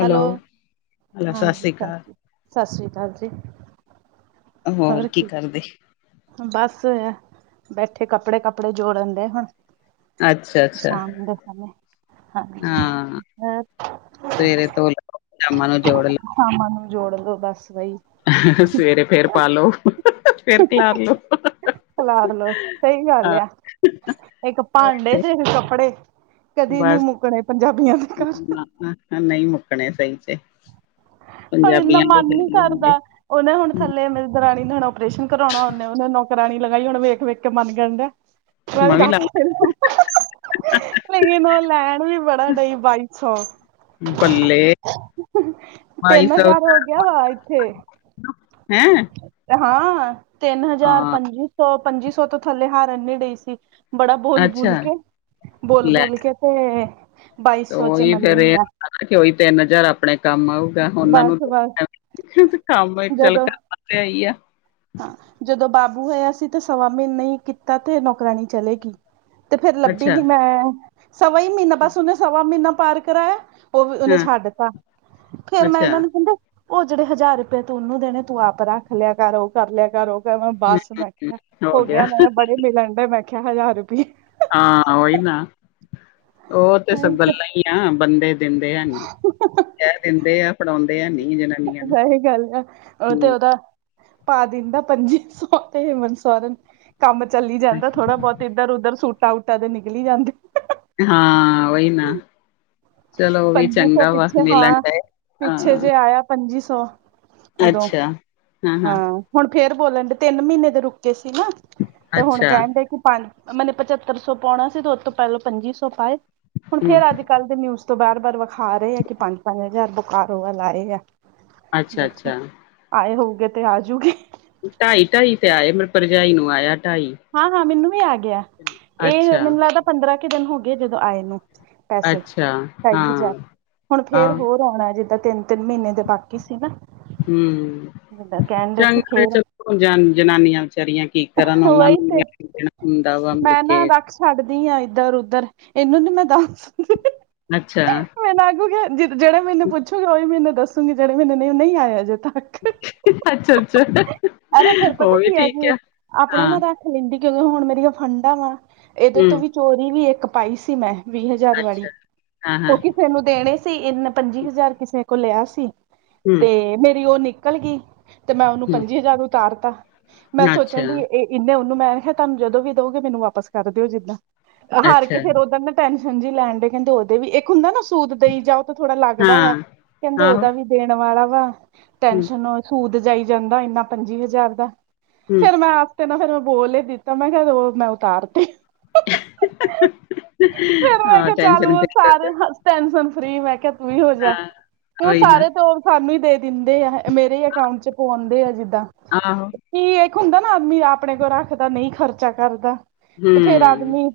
Hello hello ਸਤਿ ਹਾਂਜੀ ਸ਼੍ਰੀ ਅਕਾਲ। ਸਤਿ ਸਤਿ ਸ਼੍ਰੀ ਅਕਾਲ ਜੀ ਹੋਰ ਕੀ ਬਸ ਬੈਠੇ ਕੱਪੜੇ ਕੱਪੜੇ ਜੋੜਨ ਦੇਏ ਹਾਂ ਅੱਛਾ, ਅੱਛਾ ਸ਼ਾਮ ਦੇ ਸਮੇ ਹਾਂ ਸਵੇਰੇ ਧੋ ਲਓ ਸ਼ਾਮਾ ਨੂੰ ਜੋੜ ਲ ਸਾਮਾਂ ਨੂੰ ਜੋੜ ਲੋ ਬੱਸ ਬਾਈ ਸਵੇਰੇ ਫੇਰ ਪਾਲੋ ਫੇਰ ਖਲਾਰ ਲੋੋ ਖਲਾਰ ਲੋੋ ਸਹੀ ਗੱਲ ਆ ਇੱਕ ਭਾਂਡੇ ਤੇ ਇਕ ਕੱਪੜੇ ਕਦੇ ਨੀ ਬਸ ਮੁੱਕਣੇ ਪੰਜਾਬੀਆਂ ਦੇ ਘਰ ਹ ਨਹੀਂ ਮੁੱਕਣੇ ਸਹੀ ਚ ਭਾ ਇੰਨਾ ਪੰਜਾਬੀਆਂ ਦੇ ਮਨ ਨੀ ਡੇਲੇ ਹੁੰਦੇ ਕਰਦਾ ਉਹਨੇ ਥੱਲੇ ਮੇਰੀ ਦਰਾਣੀ ਨੇ ਹੁਣ ਆਪ ਔਪਰੇਸ਼ਨ ਕਰਵਾਣਾ ਉਹਨੇ ਉਹਨ ਨੌਕਰਾਣੀ ਲਗਾਈ ਹੁਣ ਵੇਖ ਵੇਖ ਕੇ ਮਚ ਜਾਦੇ ਆ। [unintelligible] ਮੈਂ ਵੀ ਲਾ ਡਖੇ ਨੂੰ ਲੇਕਿਨ ਉਹ ਲੈਣ ਵੀ ਬੜਾ ਡਈ ਬਾਈ ਪੰਜ ਸੌ, ਬੱਲੇ, ਬਾਈ ਤਿੰਨ ਸੌ ਹਜ਼ਾਰ ਹੋ ਗਿਆ ਵਾ ਇੱਥੇ, ਹੈਂ ਹਾਂ ਤਿੰਨ ਹਜ਼ਾਰ ਹਾਂ ਪੰਜੀ ਸੌ ਪੰਜੀ ਸੌ ਤੋਂ ਥੱਲੇ ਹਾਰ ਇਨੀ ਡਈ ਸੀ। ਬੜਾ ਬੋਲ, ਅੱਛਾ ਬੋਲ ਕੇ ਬੋਲ, ਲੈ ਬੋਲ ਕੇ ਤੇ ਬਾਈ ਸੌ ਚ ਉਹੀ ਫੇਰ ਇਹ ਮੰਨੀ ਆ। ਕਿ ਉਈ ਤਿੰਨ ਹਜ਼ਾਰ ਆਪਣੇ ਕੰਮ ਆਊਗਾ, ਉਹਨਾਂ ਨੂੰ ਬਸ ਬਸ ਕੰਮ ਇੱਕ ਚੱਲ ਕਰ। ਬਸ ਈਹੀ ਆ। ਹਾਂ ਜਦੋਂ ਬਾਬੂ ਹੋਇਆ ਸੀ, ਤੇ ਸਵਾ ਮਹੀਨੇ ਹੀ ਕੀਤਾ ਤੇ ਨੌਕਰਾਣੀ ਚਲੇਗੀ। ਤੇ ਫੇਰ ਲੱਭੀ ਅੱਛਾ ਨੀ ਮੈਂ ਸਵਾ ਹੀ ਮਹੀਨਾ ਬਸ ਉਹਨੇ ਸਵਾ ਮਹੀਨਾ ਪਾਰ ਕਰਾਇਆ। ਉਹ ਵੀ ਉਹਨੇ ਹਾਂ ਛੱਡ ਦਿੱਤਾ ਫੇਰ ਮੈਂ ਅੱਛਾ ਇਹਨਾਂ ਨੂੰ ਕਹਿੰਦੇ। ਉਹ ਜਿਹੜੇ ਹਜ਼ਾਰ ਰੁਪਏ ਤੂੰ ਉਹਨੂੰ ਦੇਣੇ ਤੂੰ ਆਪ ਰੱਖ ਲਿਆ, ਕਰੋ ਕਰ ਲਿਆ ਕਰੋ। ਮ ਹੂੰ ਬੱਸ ਮੈਂ ਕਿਹਾ ਆ ਹੋ ਗਿਆ, ਮੈਂ ਬੜੇ ਮਿਲਣ ਡਏ ਮੈਂ ਕਿਹਾ ਹਜ਼ਾਰ ਰੁਪਏ ਹਾਂ ਓਹੀ ਨਾ, ਉਹ ਤੇ ਗੱਲਾਂ ਹੀ ਆ ਬੰਦੇ ਦਿੰਦੇ ਹੈ ਨਹੀਂ। ਕਹਿ ਦਿੰਦੇ ਆ ਫੜਾਦੇ ਹੈ, ਨੀ ਜਿਹ ਵਹੀ ਗੱਲ ਆ ਉਹ ਤੇ ਉਹਦਾ, ਪਾ ਦਿੰਦਾ ਪੰਜੀ ਸੌ ਤੇ ਹੇਮਨ ਸਾਰਾ ਕੰਮ ਚੱਲੀ ਜਾਂਦਾ ਥੋੜ੍ਹਾ ਬਹੁਤ ਇੱਧਰ ਉਧਰ ਸੂਟਾ ਉੂਟਾ ਤੇ ਨਿਕਲੀ ਜਾਂਦੇ। ਹਾਂ ਉਹੀ ਨਾ, ਚਲੋ ਉਹ ਵੀ ਪੰਜੀ ਸੌ ਚੰਗਾ ਵਾ ਪਿੱਛੇ ਮਿਲਣ ਹਾਂ ਡਏ ਪਿੱਛੇ ਹਾਂ। ਜੇ ਆਇਆ ਪੰਜੀ ਸੌ, ਉਦੋਂ ਅੱਛਾ। ਹਾਂ। ਹੁਣ ਫੇਰ ਬੋਲਣ ਡੇ ਤਿੰਨ ਮਹੀਨੇ ਦੇ ਰੁਕੇ ਸੀ ਨਾ, ਤੇ ਹੁਣ ਅੱਛਾ ਕਹਿਣ ਡ ਕਿ। ਪੰਜ ਮੈਨੇ ਪਚੱਤਰ ਸੌ ਪਾਣਾ ਸੀ, ਤੇ ਉਹ ਤੋਂ ਪਹਿਲੋਂ, ਪੰਜੀ ਸੌ ਪਾਏ, ਹੁਣ ਹੂੰ ਫੇਰ ਅੱਜ। ਕੱਲ ਦੇ ਨਿਊਜ਼ ਤੋਂ ਬਾਰ-ਬਾਰ ਵਿਖਾ ਰਹੇ ਆ, ਕਿ ਪੰਜ-ਪੰਜ ਹਜ਼ਾਰ ਬੁਖਾਰ ਹੋ ਵ ਲਾਏ ਆ। ਅੱਛਾ ਦੇਖੋ ਅੱਛਾ ਆਏ ਹੋਊਗੇ, ਤੇ ਆਜੂਗੀ। ਢਾਈ, ਢਾਈ ਤੇ ਆਏ, ਮੇ ਭਰਜਾਈ ਨੂੰ ਆਇਆ ਢਾਈ। ਹਾਂ-ਹਾਂ, ਮੈਨੂੰ ਵੀ ਆ ਗਿਆ, ਇਹ ਅੱਛਾ ਮੈਨੂੰ ਲੱਗਦਾ ਪੰਦਰਾਂ ਕੁ ਦਿਨ ਹੋ ਗਏ, ਜਦੋਂ ਆਏ ਨੂੰ। ਪੈਸੇ ਅੱਛਾ ਬਾਈ ਹਾਂ ਹਜ਼ਾਰ, ਹੁਣ ਫੇਰ ਆਹ ਹੋਰ ਆਉਣਾ ਜਿੱਦਾਂ ਤਿੰਨ। ਤਿੰਨ ਮਹੀਨੇ ਦੇ ਬਾਕੀ ਸੀ ਨਾ, ਹੂੰ ਜਿੱਦਾਂ ਕਹਿਣ ਡੇ ਸੀ, ਫੇਰ। ਜ ਜਨਾਨੀਆਂ ਵਿਚਾਰੀਆਂ, ਕੀ ਕਰਨ ਉਹਨਾਂ ਉਹੀ ਨੂੰ ਤੇ ਦੇਣਾ ਹੁੰਦਾ ਵਾ ਮੁੜ। ਮੈਂ ਨਾ ਰੱਖ ਛੱਡਦੀ ਹਾਂ ਇੱਧਰ-ਉੱਧਰ ਇਹਨੂੰ ਨੀ ਮੈਂ ਦੱਸਦੀ। ਅੱਛਾ। ਮੈਨੂੰ ਆਗੂ ਜਿਹੜੇ ਮੈਨੂੰ ਪੁੱਛੂਗਾ, ਉਹੀ ਮੈਨੂੰ ਦੱਸੂਗੀ, ਜਿਹੜੇ ਮੈਨੂੰ ਨਹੀਂ ਆਏ, ਅਜੇ ਤੱਕ। ਅੱਛਾ-ਅੱਛਾ, ਅਰੇ ਫਿਰ ਹੋ ਪਤਾ ਵੀ ਕੀ ਠੀਕ ਜੀ ਆ। ਆਪਣੇ ਨਾ ਹਾਂ, ਰੱਖ ਲੈਂਦੀ, ਕਿਉਂਕਿ ਹੁਣ ਮੇਰੀਆਂ ਫੰਡਾ ਵਾ ਇਹਦੇ ਤੋਂ ਹੂੰ, ਵੀ ਚੋਰੀ ਵੀ ਇੱਕ ਪਾਈ ਸੀ ਮੈਂ। ਵੀਹ ਹਜ਼ਾਰ ਵਾਲੀ, ਅੱਛਾ ਹਾਂ-ਹਾਂ, ਉਹ ਕਿਸੇ ਨੂੰ ਦੇਣੇ ਸੀ ਇਹਨੇ ਪੰਜੀ ਹਜ਼ਾਰ ਕਿਸੇ ਕੋਲ ਲਿਆ ਸੀ। ਹੂੰ, ਤੇ ਮੇਰੀ ਉਹ ਨਿਕਲ ਗਈ, ਤੇ ਮੈਂ ਉਹਨੂੰ ਹੂੰ, ਪੰਜੀ ਹਜ਼ਾਰ ਉਤਾਰਤਾ। ਮੈਂ ਸੋਚਣ ਅੱਛਾ। ਡ ਇਹ ਇੰਨੇ ਉਹਨੂੰ ਮੈਂ ਕਿਹਾ ਤੁਹਾਨੂੰ ਜਦੋਂ ਵੀ ਦਓਗੇ, ਮੈਨੂੰ ਵਾਪਸ ਕਰ ਦਿਓ, ਜਿੱਦਾਂ। ਹਾਰ ਅੱਛਾ, ਕੇ ਫੇਰ ਉਹਦਾ ਨਾ ਟੈਨਸ਼ਨ ਜੀ ਲੈਣ ਡੇ ਕਹਿੰਦੇ ਉਹਦੇ ਵੀ ਇੱਕ ਹੁੰਦਾ ਨਾ। ਸੂਤ ਦੇਈ ਜਾਓ ਤਾਂ ਥੋੜਾ ਲੱਗਦਾ ਵਾ ਹਾਂ, ਕਹਿੰਦੇ ਆਹੋ, ਉਹਦਾ ਵੀ ਦੇਣ ਵਾਲਾ ਵਾ ਹੂੰ, ਟੈਨਸ਼ਨ। ਸੂਦ ਜਾਈ ਜਾਂਦਾ ਇੰਨਾ ਪੰਜੀ ਹਜ਼ਾਰ ਦਾ ਹੂੰ ਫੇਰ ਮੈਂ। ਤੇ ਨਾ, ਫਿਰ ਮੈਂ ਬੋਲ ਹੀ ਦਿੱਤਾ, ਮੈਂ ਕਿਹਾ ਉਹ ਮੈਂ ਉਤਾਰ ਤੇ। ਫੇਰ ਮੈਂ ਆਹ ਕਿਹਾ, ਚੱਲ ਟੈਸ਼ਨ ਉਹ, ਸਾਰੇ ਟੈਂਨਸ਼ਨ ਫਰੀ, ਮੈਂ ਕਿਹਾ ਤੂੰ ਵੀ ਹੋ ਜਾ ਹਾਂ ਹੁਣ ਉਹੀ ਨਾ ਸਾਰੇ ਤ ਸਾਨੂੰ ਹੀ ਦੇ ਦਿੰਦੇ ਆ, ਮੇਰੇ ਹੀ ਅਕਾਊਂਟ ਚ ਪਾਉਂਦੇ ਆ ਜਿੱਦਾਂ। ਆਹੋ। ਕੀ ਇੱਕ ਹੁੰਦਾ ਨਾ, ਆਦਮੀ ਆਪਣੇ ਕੋਲ ਰੱਖਦਾ ਨਹੀਂ, ਖਰਚਾ ਕਰਦਾ ਤੇ ਹੂੰ ਫੇਰ ਆਦਮੀ।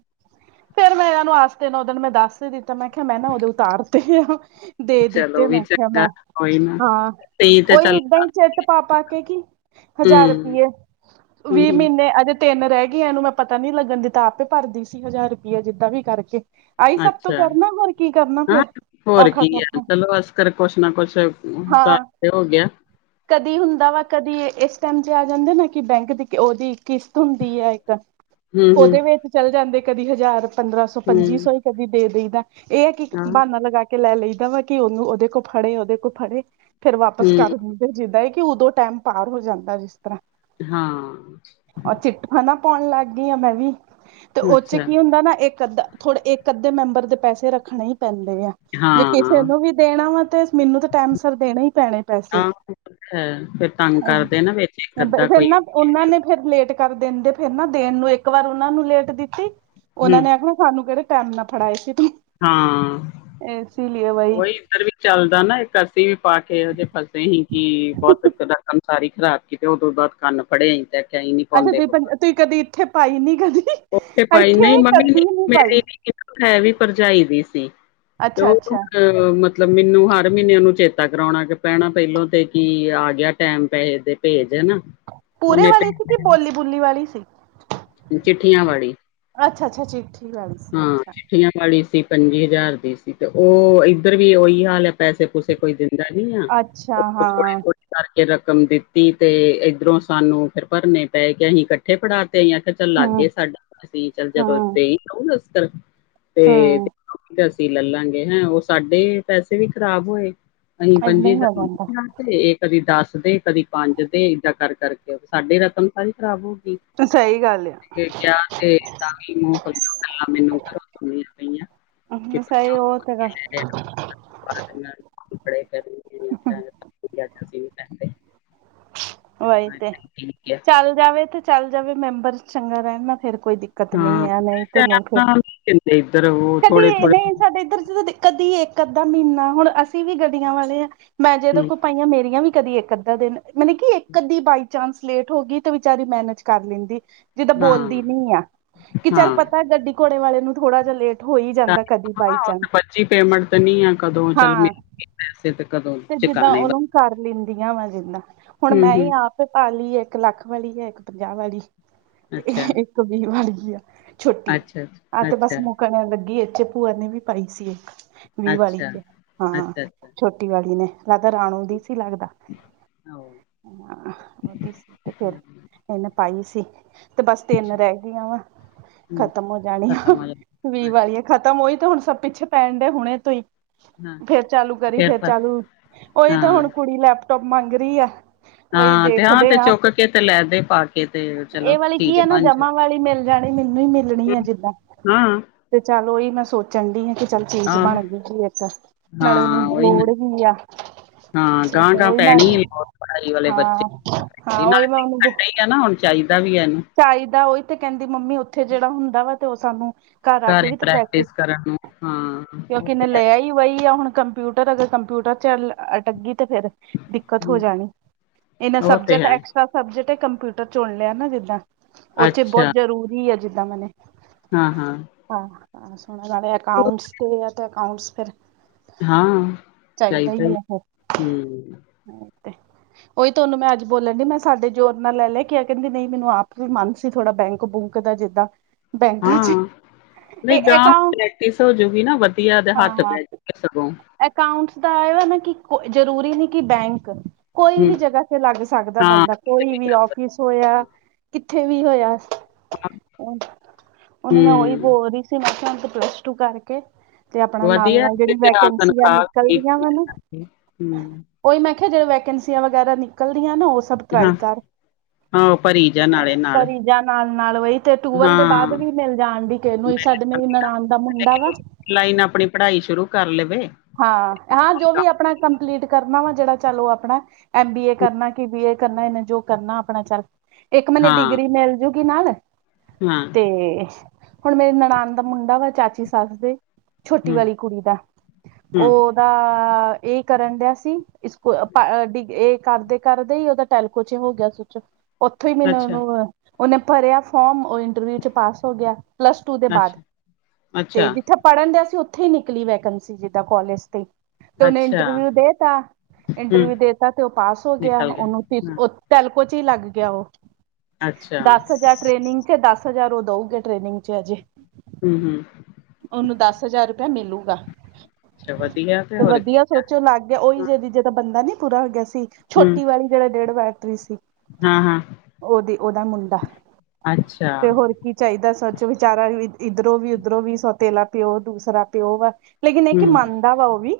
ਫੇਰ ਮੈਂ ਇਹਨੂੰ ਆਸ ਦਿਨ ਉਹ ਦਿਨ ਮੈਂ ਦੱਸ ਹੀ ਦਿੱਤਾ, ਮੈਂ ਕਿਹਾ ਮੈਂ ਨਾ ਉਦੇ ਉਤਾਰ ਤੇ ਆ। ਦੇ ਚਲੋ ਦਿੱਤੇ, ਵੀ ਮੈਂ ਕਿਹਾ ਆ ਚੰਗਾ ਮੈਂ। ਉਹੀ ਨਾ ਹਾਂ, ਤੇ ਤੇ ਉਹੀ ਚੱਲ ਏਦਾਂ ਹੀ, ਚਿੱਟ ਪਾ ਪਾ ਕੇ ਕੀ ਹੂੰ, ਹਜ਼ਾਰ ਰੁਪਈਏ। ਹੂੰ, ਵੀਹ ਹੂੰ ਮਹੀਨੇ ਅਜੇ। ਤਿੰਨ ਰਹਿ ਗਈਆਂ ਇਹਨੂੰ ਮੈਂ ਪਤਾ ਨੀ ਲੱਗਣ ਦਿੱਤਾ ਆਪੇ ਭਰਦੀ ਸੀ ਹਜ਼ਾਰ ਰੁਪਈਆ ਜਿੱਦਾਂ ਵੀ ਕਰਕੇ। ਆਹੀ ਸਭ ਤੋਂ ਅੱਛਾ ਕਰਨਾ ਹੋਰ ਕੀ ਕਰਨਾ ਹਾਂ ਫੇਰ ਹੋਰ ਔਖਾ ਕੀ ਹੈ ਸੌਖਾ ਚਲੋ ਅਸ ਕਰ ਕੁਛ ਨਾ ਕੁਛ। ਹਾਂ ਤੇ ਹੋ ਗਿਆ। ਕਦੀ ਹੁੰਦਾ ਵਾ ਕਦੀ ਇਸ ਟਾਈਮ ਜੇ ਆ ਜਾਂਦੇ ਨਾ ਕਿ ਬੈਂਕ ਦੀ ਉਹਦੀ ਕਿਸ਼ਤ। ਹੁੰਦੀ ਹੈ ਇੱਕ ਹੂੰ ਹੂੰ ਉਹਦੇ ਵਿੱਚ ਚੱਲ ਜਾਂਦੇ ਕਦੀ ਹਜ਼ਾਰ ਪੰਦਰਾਂ ਸੌ, ਪੰਜੀ ਹੂੰ ਸੌ, ਇੱਕ। ਕਦੀ ਦੇ ਦਈਦਾ ਇਹ ਕਿ ਇਕ ਹਾਂ ਬਹਾਨਾ ਲਗਾ ਕੇ। ਕੇ ਲੈ ਲਈਦਾ ਵਾ ਕਿ ਉਹਨੂੰ ਉਹਦੇ ਕੋਲ ਫੜੇ ਉਹਦੇ ਕੋਲ ਫੜੇ ਫਿਰ ਵਾਪਿਸ ਹੂੰ ਕਰ ਕੇ। ਜਿੱਦਾਂ ਹੈ ਕਿ ਉਦੋਂ ਟਾਈਮ ਪਾਰ ਹੋ ਜਾਂਦਾ ਜਿਸ ਤਰ੍ਹਾਂ। ਹਾਂ। ਉਹ ਚਿੱਟ ਹੈ ਨਾ ਪਾਉਣ ਲੱਗ ਗਈ ਹਾਂ ਮੈਂ ਵੀ ਤੇ ਉਹ ਚ ਅੱਛਾ ਕੀ ਹੁੰਦਾ ਨਾ ਇੱਕ ਅੱਧਾ। ਥੋੜੇ ਇੱਕ ਅੱਧੇ ਮੈਂਬਰ ਦੇ ਪੈਸੇ ਰੱਖਣੇ ਹੀ ਪੈਂਦੇ ਆ। ਜੇ ਕਿਸੇ ਹਾਂ ਨੂੰ ਵੀ ਦੇਣਾ ਵਾ ਤੇ ਮੈਨੂੰ ਤਾਂ ਟਾਈਮ ਸਿਰ ਦੇਣੇ ਹੀ ਪੈਣੇ ਪੈਸੇ। ਹਾਂ ਫਿਰ ਤੰਗ ਕਰਦੇ ਨਾ ਵਿੱਚ ਇੱਕ ਅੱਧਾ। ਤੇ ਫਿਰ ਕੋਈ ਨਾ ਉਹਨਾਂ ਨੇ ਫਿਰ ਲੇਟ ਕਰ ਦਿੰਦੇ ਫਿਰ ਨਾ ਦੇਣ ਨੂੰ ਇੱਕ ਵਾਰ ਉਹ ਨੂੰ ਲੇਟ ਦਿੱਤੀ। ਹੂੰ ਉਹਨਾਂ ਨੇ ਆਖਣਾ ਸਾਨੂੰ ਕਿਹੜਾ ਟੈਮ ਨਾ ਫੜਾਏ ਸੀ ਤੂੰ। ਹਾਂ। ਇਸੇ ਲਈ। ਬਾਈ ਉਹੀ ਇੱਧਰ ਵੀ ਚੱਲਦਾ ਨਾ ਇੱਕ ਅਸੀ ਵੀ ਪਾ ਕੇ ਫਸੇ ਹੀ ਸੀ ਕਿ ਬਹੁਤ। ਸਾਰੀ ਖਰਾਬ ਕੀਤੇ ਉਹ ਤੋਂ ਬਾਅਦ ਕੰਨ ਫੜੇ ਅਸੀਂ ਤੇ। ਤਾਂ ਹੀ ਨੀ ਅੱਛਾ ਪਾਉਂਦੇ, ਤੁਸੀਂ ਬਾਬਾ ਤੁਸੀਂ ਕਦੀ ਇੱਥੇ ਪਾਈ ਨੀ ਕਦੀ ਉਹ ਤੇ ਪਾਈ ਇੱਥੇ ਨਹੀਂ ਮੰਮੀ ਕਦੀ ਨੀ ਮੇਰੀ ਪਾਈ ਨੀ। ਇਕ ਹੈ ਵੀ ਭਰਜਾਈ ਦੀ ਸੀ ਤੇ ਅੱਛਾ ਉਹ। ਅੱਛਾ ਅ ਮਤਲਬ ਮੈਨੂੰ ਹਰ ਮਹੀਨੇ ਉਹਨੂੰ ਚੇਤਾ ਕਰਾਉਣਾ ਪੈਣਾ ਪਹਿਲੋਂ ਤੇ ਕਿ ਆ ਗਿਆ ਟੈਮ ਪੈਸੇ ਦੇ। ਭੇਜ ਹੈਨਾ। ਪੂਰੇ ਵਾਲੀ ਸੀ ਕੀ ਬੋਲੀ-ਬੁਲੀ ਵਾਲੀ ਸੀ? ਚਿੱਠੀਆਂ ਵਾਲੀ। ਅੱਛਾ-ਅੱਛਾ ਚਿੱਟ। ਹਾਂ, ਚਿੱਠੀਆਂ ਵਾਲੀ ਸੀ ਪੰਜੀ ਹਜ਼ਾਰ ਦੀ ਸੀ ਤੇ ਉਹ ਇੱਧਰ ਵੀ ਉਹੀ ਹਾਲ ਆ। ਪੈਸੇ-ਪੂਸੇ ਕੋਈ ਦਿੰਦਾ ਨੀ ਆ ਅੱਛਾ ਉਹ ਥੋੜੀ। ਹਾਂ ਕਰਕੇ ਰਕਮ ਦਿੱਤੀ ਤੇ ਇੱਧਰੋਂ ਸਾਨੂੰ ਫਿਰ ਭਰਨੇ ਪੈ ਗਏ ਅਸੀਂ ਕੱਠੇ। ਇਕੱਠੇ ਪੜ੍ਹਾ ਤੇ ਆਈ ਚੱਲ ਹਮ ਲੱਗੇਏ ਸਾਡਾ ਅਸੀਂ ਚੱਲ। ਜਦੋਂ। ਹਮ ਹਮ ਤੇ ਅਸੀਂ ਲੈਲਾਂਗੇ ਹੈਂ ਉਹ ਸਾਡੇ ਪੈਸੇ ਵੀ ਖ਼ਰਾਬ ਹੋਏ। ਅਸੀਂ ਏਦਾਂ ਪੰਜੀ ਹੀ ਹੋ ਜਾਂਦਾ ਹਜ਼ਾਰ। ਇਹ ਕਦੀ ਦੱਸ ਦੇ ਕਦੀ ਪੰਜ ਦੇ ਏਦਾਂ ਕਰ ਕਰਕੇ ਸਾਡੀ ਰਕਮ ਸਾਰੀ ਖਰਾਬ ਹੋਊਗੀ। ਸਹੀ ਗੱਲ ਕਿ ਜਾਂ ਤੇ ਤਾਂ ਵੀ ਮੂੰਹ ਫੁੱਲ ਜਾਓ, ਕਿ ਪਹਿਲਾਂ ਮੈਨੂੰ ਦਿਓ। ਹੋਈਆਂ ਪਈਆਂ। ਸਈ ਉਹਨੂੰ ਉਹ ਤੇ ਹੈ ਮੰਗੇ ਲੈ ਆਏ ਗਾ। ਹੋ, ਬਾਅਦ ਨਾਲ [unintelligible] ਕੀ ਕਰਦੇ ਓਹੀ ਤੇ, ਠੀਕ ਆ ਚੱਲ ਜਾਵੇ ਤੇ, ਚੱਲ ਜਾਵੇ ਮੈਂਬਰ ਚੰਗਾ ਰਹਿਣ ਨਾ ਫੇਰ ਕੋਈ ਦੀ ਕ ਦਿੱਕਤ ਹਾਂ ਨਹੀਂ ਆ ਨਹੀਂ, ਤੇ ਟੈਮ ਨਹੀ ਫਿਰ, ਨਾਲ ਨੀ ਦਿੰਦੇ ਇੱਧਰ ਉਹ ਕਦੀ ਥੋੜੇ ਏ ਥੋੜੇ ਨਹੀਂ ਸਾਡੇ ਇੱਧਰ ਚ ਦਿੱਕਤ ਨਹੀਂ ਆ ਇੱਕ ਅੱਧਾ ਮਹੀਨਾ ਹੁਣ ਅਸੀਂ। ਅਸੀਂ ਵੀ ਗੱਡੀਆਂ ਵਾਲੇ ਹਾਂ ਮੈਂ ਜਿਹਦੇ ਹੂੰ, ਕੋਲ ਪਾਈਆਂ ਮੇਰੀਆਂ ਵੀ ਕਦੀ ਇੱਕ ਅੱਧਾ ਦਿਨ। ਮਤਲਬ ਕਿ ਇੱਕ-ਅੱਧੀ ਬਾਈ ਚਾਂਸ ਲੇਟ ਹੋ ਗਈ ਤਾਂ ਉਹ ਵਿਚਾਰੀ ਮੈਨੇਜ ਕਰ ਲੈਂਦੀ ਹੈ। ਜਿੱਦਾਂ ਹਾਂ ਬੋਲਦੀ ਨਹੀਂ ਆ ਕਿ ਚੱਲੋ, ਹਾਂ ਪਤਾ ਗੱਡੀ-ਘੋੜੇ ਵਾਲੇ ਨੂੰ ਥੋੜ੍ਹਾ ਜਿਹਾ ਲੇਟ। ਹੋ ਈ ਹਾਂ ਜਾਂਦਾ ਕਦੀ ਉਹ ਬਾਈਚਾਂਸ, ਤਾਂ ਬੱਚੀ ਹਾਂ। ਕਿ ਪੈਸੇ ਤੇ ਕਦੋਂ। ਤੇ ਜਿੱਦਾਂ ਚਕਾਣੇ ਉਹਨੂੰ ਕਰ ਲੈਂਦੀ ਆਂ ਮੈ ਜਿੰਦਾ ਹੁਣ ਮੈ ਹੂੰ-ਹੂੰ। ਹੀ ਆਪ। ਪਾਲੀ ਹੈ ਇੱਕ ਲੱਖ ਵਾਲੀ ਹੈ ਇੱਕ ਪੰਜਾਹ ਵਾਲੀ, ਤੇ ਅੱਛਾ, ਇੱਕ ਵੀਹ ਵਾਲੀ ਆ। ਛੋਟੀ, ਅੱਛਾ, ਆਹ ਤੇ ਬਸ ਅੱਛਾ, ਮੁੱਕਣ ਲੱਗੀ ਇਹਦੇ ਵਿੱਚ ਭੂਆ ਨੇ ਵੀ ਪਾਈ ਸੀ ਇੱਕ। ਵੀਹ ਵਾਲੀ ਅੱਛਾ। ਤੇ, ਹਾਂ ਅੱਛਾ-ਅੱਛਾ ਛੋਟੀ ਵਾਲੀ ਨੇ ਲੱਗਦਾ ਰਾਣੋ ਦੀ ਸੀ ਲੱਗਦਾ। ਆਹੋ ਹ ਉਹਦੀ ਸੀ ਤੇ ਫਰ ਹੂੰ ਇਹਨੇ ਪਾਈ ਸੀ ਤੇ ਬਸ ਤਿੰਨ ਅੱਛਾ, ਰਹਿ ਗਈਆਂ ਵਾ, ਹੂੰ, ਖਤਮ ਹੋ ਜਾਣੀ ਆ ਖਤਮ ਹੋ ਜਾ ਇਹਹ ਵਾਲੀਏ ਖ਼ਤਮ ਹੋਈ ਤੇ ਹੁਣ ਸਭ ਪਿੱਛੇ ਪੈਣ ਡਏ ਹੁਣੇ ਤੋਂ ਹੀ, ਹਾਂ ਫੇਰ ਚਾਲੂ ਕਰੀ ਫੇਰ ਚਲੂ ਉਓਹੀ ਤਾਂ ਹਾਂ। ਹੁਣ ਕੁੜੀ ਲੈਪਟੋਪ ਮੰਗ ਰਹੀ ਐ ਹਾਂ ਤੇ ਹਾਂ ਤੇ ਚੁੱਕ ਕੇ ਤੇ ਲੈ ਦੇ ਪਾ ਕੇ ਤੇ ਚਲੋ ਇਹ ਵਾਲੀ ਕੀ ਚੀਜ ਆ ਨਾ ਪੰਜ ਜਮਾ ਵਾਲੀ ਮਿਲ ਜਾਣੀ ਮੈਨੂੰ ਹੀ ਮਿਲਣੀ ਆ ਜਿੱਦਾਂ, ਹਾਂ ਤੇ ਚੱਲ ਉਹੀ ਮੈਂ ਸੋਚ ਡੀਲ ਚ ਆ ਚੱਲ ਚੀਜ਼ ਆਹੋ ਬਣ ਗਈ ਆ ਐਦਾ, ਇੱਕ ਨਾਲੇ ਹਾਂ ਉਹਨੂੰ ਉਹੀ ਨਾ ਲੋੜ ਵੀ ਆ ਹਾਂ ਅੱ ਗਾਂ-ਗਾਂ ਉਹੀ ਮੈਂ ਪੈਣੀ ਲੋੜ ਪੜਾਈ ਵਾਲੇ ਬੱਚੇ ਹਾਂ ਹਾਂ ਨਾਲ ਉਹੀ ਮੈਂ ਉਹਨੂੰ ਸਿੱਖਣ ਡਈ ਹੁਣ ਚਾਹੀਦਾ ਵੀ ਇਹਨੂੰ ਚਾਹੀਦਾ ਉਹੀ ਤੇ ਕਹਿੰਦੀ ਮੰਮੀ ਉੱਥੇ ਜਿਹੜਾ ਹੁੰਦਾ ਵਾ ਤੇ ਉਹ ਸਾਨੂੰ ਘਰ ਆ ਕੇ ਘਰੇ ਵੀ ਤੇ ਪ੍ਰੈਕਟਿਸ, ਕਰਨ ਨੂੰ ਹਾਂ ਉਹ ਕਿਉਂਕਿ ਮੇ ਤੇ ਹੈ ਲਿਆ ਇ ਵਹੀ ਆ ਹੁਣ ਕੰਪਿਊਟਰ ਅਗਰ ਕੰਪਿਊਟਰ ਚ ਅਟੱਗੀ ਤੇ ਫੇਰ ਦਿੱਕਤ ਹੋ ਹੂੰ, ਜਾਣੀ, ਇਹਨਾਂ ਉਹ ਤੇ ਸਬਜੈਕਟ ਹੈ ਐਕਸਟਰਾ ਸਬਜੈਕਟ ਕੰਪਿਊਟਰ ਚੁਣ ਲਿਆ ਨਾ ਜਿੱਦਾਂ ਉੱਤ ਚ ਬਹੁਤ ਅੱਛਾ ਜ਼ਰੂਰੀ ਆ ਜਿੱਦਾਂ ਮੈਨੇ ਹਾਂ ਹਾਂ ਹਾਂ ਸੁਣ ਅਕਾਟਸ ਤੇ ਆ ਤੇ ਅਕਾਊਂਟਸ ਫੇਰ ਹਾਂ ਚਾਹੀਦਾ ਹਮ ਉਹੀ ਤੁਹਾਨੂੰ ਮੈਂ ਅੱਜ ਬੋਲਣ ਦੀ ਮੈਂ ਸਾਡੇ ਜੋ ਆਪਣਾ ਲੈ ਲੈ ਕੇ ਆ ਕਹਿੰਦੀ ਨਹੀਂ ਮੈਨੂੰ ਆਪ ਮਨ ਸੀ ਥੋੜਾ ਬੈਂਕ ਬੁਕ ਦਾ ਜਿਦਾ ਹਾਂ ਨਹੀਂ ਗਾ ਅਕਾਊਂਟ ਪ੍ਰੈਕਟਿਸ ਹੋ ਜੁਗਿ ਨਾ ਵਧੀਆ ਤੇ ਹਾਂ ਹੱਥ ਹਾਂ ਬੈਠ ਜੁਗ ਸਗੋਂ ਅਕਾਊਂਟਸ ਦਾ ਜਰੂਰੀ ਨਹੀਂ ਕਿ ਬੈਂਕ ਕੋਈ ਹੂੰ ਵੀ ਜਗ੍ਹਾ ਸੇ ਲੱਗ ਸਕਦਾ ਹਾਂ ਬੰਦਾ ਕਿਤੇ ਕੋਈ ਵੀ ਕਰ ਸਕਦੇ ਆਫਿਸ ਹੋਇਆ ਹਾਂ। ਕਿੱਥੇ ਵੀ ਹੋਇਆ ਸੀ ਉਹਨੇ ਮੈਂ ਉਹੀ ਹੂੰ ਬੋਲਦੀ ਮੈ ਕਿਹਾ ਪਲੱਸ ਟੂ ਕਰਕੇ ਤੇ ਆਪਣਾ ਨਾਲ ਵਧੀਆ ਨਾਲ ਤੇ ਜਿਹੜੀ ਆ ਵੈਕੈਂਸੀਅ ਤਨਖਾਹ ਨਿਕਲ ਠੀਕ ਦੀਆਂ ਹੈ ਮਿਲ ਨਾ ਜਾਂਦੀ। ਹੂੰ ਕੋਈ ਮੈਂ ਕਿਹਾ ਜਦੋਂ ਵੈਕੈਂਸੀ ਵਗੈਰਾ ਨਿਕਲਦੀਆਂ ਨਾ ਉਹ ਸਭ ਟ੍ਰਾਈ ਹਾਂ ਕਰੇ ਹਾਂ ਭਰੀ ਜਾ ਨਾਲੇ ਨਾਲ ਭਰੀਜਾ ਨਾਲ ਨਾਲ ਟੂਲ ਦੇ ਹਾਂ ਬਾਅਦ ਵੀ ਮਿਲ ਜਾਣਦੀ ਤੈਨੂੰ ਹੀ ਮੈਂ ਸਾਡੇ ਕਹਿੰਦੀ ਆ, ਨਨਾਣ ਦਾ ਮੁੰਡਾ ਵਾ ਲਾਈਨ ਆਪਣੀ ਪੜ੍ਹਾਈ ਸ਼ੁਰੂ ਕਰ ਲਵੇ ਹਾਂ ਜੋ ਵੀ ਆਪਣਾ ਕੰਪਲੀਟ ਕਰਨਾ ਵਾ ਜਿਹੜਾ ਚਲੋ ਆਪਣਾ ਐਮ ਬੀ ਏ ਕਰਨਾ ਕਿ, ਬੀ ਏ ਕਰਨਾ ਇਹਨਾ ਜੋ ਕਰਨਾ ਆਪਣਾ ਚਰ ਇੱਕ ਮੈਨੂੰ ਹਾਂ ਡਿਗਰੀ ਮਿਲਜੂਗੀ ਨਾਲ ਹਾਂ ਤੇ ਹੁਣ ਮੇਰੇ ਨੜਾਨ ਦਾ ਮੁੰਡਾ ਵਾ ਚਾਚੀ ਸੱਸ ਦੇ ਛੋਟੀ ਹੂੰ, ਵਾਲੀ ਕੁੜੀ ਦਾ, ਹੂੰ, ਉਹਦਾ ਇਹ ਕਰਨ ਡਿਆ ਸੀ ਡਿ ਇਹ ਕਰਦੇ ਕਰਦੇ ਹੀ ਉਹਦਾ ਟੈਲਕੋ ਚ ਹੋ ਗਿਆ ਸਚ ਫਿਰ ਅੱਛਾ, ਨਨਾਨੂੰ ਹੈ ਉਹਨੇ ਭਰਿਆ ਫੋਰਮ ਓਏ ਵਿੱਚ ਪਾਸ ਹੋ ਗਿਆ ਪਲਸ ਟੂ ਦੇ ਬਾਅਦ ਅੱਛਾ, ਅੱਛਾ, ਕਹਿੰਦਾ ਸੀ ਉੱਥੇ ਹੀ ਨਿਕਲੀ ਵੈਕੰਸੀ ਜਿੱਦਾਂ ਕੋਾਲਜ ਤੇ ਤੇ ਉਹਨੇ ਅੱਛਾ, ਇੰਟਰਵਿਊ ਦੇਤਾ ਹੂੰ, ਇੰਟਰਵਿਊ ਦੇਤਾ ਤੇ ਉਹ ਪਾਸ ਹੋ ਗਿਆ ਨਿਕਲ ਉਹਨੂੰ ਹਾਂ, ਫਿਰ ਟੇਲਕੋ ਚ ਈ ਲੱਗ ਗਿਆ ਉਹ। ਅੱਛਾ, ਦਸ ਹਜ਼ਾਰ ਟਰੇਨਿੰਗ ਚ, ਦਸ ਹਜ਼ਾਰ ਉਹ ਦਾਉਗੇ ਟ੍ਰੇਨਿੰਗ ਚ ਆ ਜੇ [unintelligible] ਉਹਨੂੰ ਦਸ ਹਜ਼ਾਰ ਰੁਪਈਆ ਮਿਲੂਗਾ ਅੱਛਾ ਵਧੀਆ ਤੇ ਹੋਰ ਕੀ ਆ। ਉਚੋ ਅਲੱਗ ਆ ਉਹੀ ਜੀਦਾ ਬੰਦਾ ਨਹੀਂ ਪੂਰਾ ਹੋ ਗਿਆ ਸੀ ਛੋਟੀ ਵਾਰੀ ਦੇਣਾ ਡੇਢ ਬੈਠਰੀ ਸੀ ਹਾਂ ਉਹਦੀ ਉਹਦਾ ਮੁੰਡਾ ਅੱਛਾ, ਤੇ ਹੋਰ ਕੀ ਚਾਹੀਦਾ ਸੱਚ ਵਿਚਾਰਾ ਇਧਰੋਂ ਵੀ ਉਧਰੋਂ ਵੀ ਸੋਤੇਲਾ ਪਿਓ ਦੂਸਰਾ ਪੀਓ ਆ ਲੇਕਿਨ ਇਹ ਕਿ ਹੂੰ, ਮੰਨਦਾ ਵਾ ਉਹ ਵੀ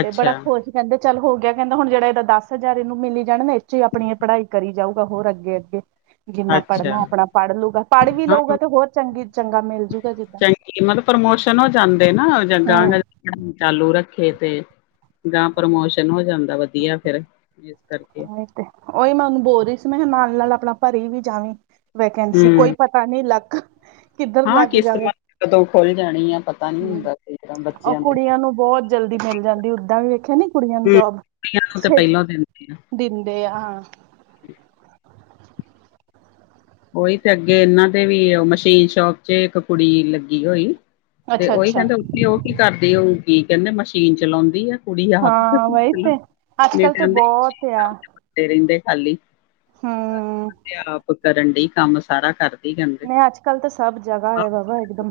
ਤੇ ਬੜਾ ਖੁਸ਼, ਕਹਿੰਦੇ ਚਲ ਹੋ ਗਿਆ ਕਹਿੰਦਾ ਹੁਣ ਜੇੜਾ ਇਹਦਾ ਦੱਸ ਹਜ਼ਾਰ ਇਣੁ ਮਿਲੀ ਜਾਣਾ ਨਾ ਇਹਦੇ ਚ ਈ ਆਪਣੀ ਪੜਾਈ ਕਰੀ ਜਾਓ। ਹੋਰ ਅੱਗੇ ਅੱਗੇ। ਜਿੰਨਾ ਅੱਛਾ, ਪੜਨਾ ਔ ਆਪਣਾ ਪੜ੍ ਲੂਗਾ ਪੜ ਵੀ ਲਊਗਾ ਹਾਂ ਤੇ ਹੋਰ ਚੰਗੀ ਚੰਗਾ ਮਿਲ ਜਾਊਗਾ ਚੰਗੀ ਮਤਲਬ ਪ੍ਰਮੋਸ਼ਨ ਹੋ ਜਾਂਦੇ ਨਾ ਜਾ ਹੂੰ ਚਾਲੂ ਰੱਖੇ ਤੇ ਗਾਹਾਂ ਪ੍ਰਮੋਸ਼ਨ ਹੋ ਜਾਂਦਾ ਵਧੀਆ ਫੇਰ। [unintelligible] ਉਹੀ ਮੈ ਓਹਨੂੰ ਬੋਲ ਰਹੀ ਸੀ ਮੈਂ ਕਹਯਾ ਨਾਲ ਨਾਲ ਆਪਣਾ ਭਰੀ ਵੀ ਜਾਵੀ ਵੈਕੈਂਸੀ ਕੋਈ ਭਰੀ [unintelligible] ਲੱਖ। ਆਹ ਕਿਸਮਤ ਕਦੋ ਖੁੱਲ ਜਾਣੀ ਆ ਪਤਾ ਨੀ। ਹੁੰਦਾ ਕਈ ਵਾਰ ਉਹ ਬੱਚਿਆਂ ਦਾ ਕੁੜੀਆਂ ਨੂੰ ਬਹੁਤ ਜਲਦੀ ਮਿਲ ਜਾਂਦੀ ਉਦਾਂ ਵੀ ਵੇਖਿਆ ਨੀ ਕੁੜੀਆਂ ਨੂੰ ਜੋਬ। ਪੀ ਆਰ ਨੂੰ ਤਾਂ ਪਹਿਲਾ ਦਿੰਦੀ ਆ। ਦਿੰਦੇ ਆ। ਉਹੀ ਤੇ ਅੱਗੇ ਇਨਾਂ ਦੇ ਵੀ ਮਸ਼ੀਨ ਸ਼ੋਪ ਚ ਇੱਕ ਕੁੜੀ ਲੱਗੀ ਹੋਈ। ਤੇ ਅੱਛਾ ਉਹੀ ਅੱਛਾ ਕਹਿੰਦੇ ਉਥੇ ਓਹ ਕੀ ਕਰਦੀ ਹੋਊਗੀ ਕਹਿੰਦੇ ਮਸ਼ੀਨ ਚਲਾਉਂਦੀ ਆ। ਕੁੜੀ ਹਾਂ ਵਹੀ ਤੇ ਅੱਜ ਕੱਲ ਤਾਂ ਬਹੁਤ ਆ [unintelligible] ਤੇ ਰਹਿੰਦੇ ਖਾਲੀ ਹਮ ਤੇ ਆਪ ਕਰਨ ਦੀ ਕੰਮ ਸਾਰਾ ਕਰਦੇ। ਮੈਂ ਅੱਜ ਕੱਲ ਤਾਂ ਸਭ ਜਗ੍ਹਾ ਹੈਗਾ ਵਾ ਇੱਕਦਮ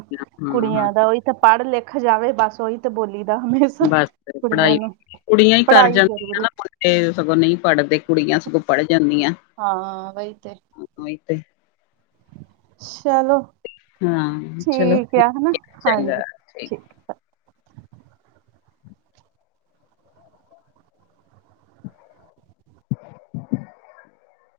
ਹਾਂ ਕੁੜੀਆਂ ਦਾ ਉਹੀ। ਤੇ ਪੜ ਲਿਖ ਜਾਵੇ ਬਸ ਉਹੀ ਤੇ ਬੋਲੀ ਦਾ। ਬਸ ਕੁੜੀਆਂ ਪੜਾਈ ਨੂੰ ਕੁੜੀਆਂ ਈ ਕਰ ਪੜ੍ਹਾਈ ਜਾਂਦੀ ਜ਼ਰੂਰੀ ਨਾ ਮੁੰਡੇ ਸਗੋ ਨਹੀਂ ਪੜਦੇ। ਕੁੜੀਆਂ ਸਗੋਂ ਪੜ ਜਾਂਦੀਆਂ ਹਾਂ ਵਹੀ ਤੇ ਉਹੀ ਤੇ। ਚਲੋ ਹਾਂ ਚਲੋ ਠੀਕ ਆ ਹਨਾ ਇੱਕ ਹਾਂਜੀ ਚੰਗਾ। ਠੀਕ। ਠੀਕ [inaudible]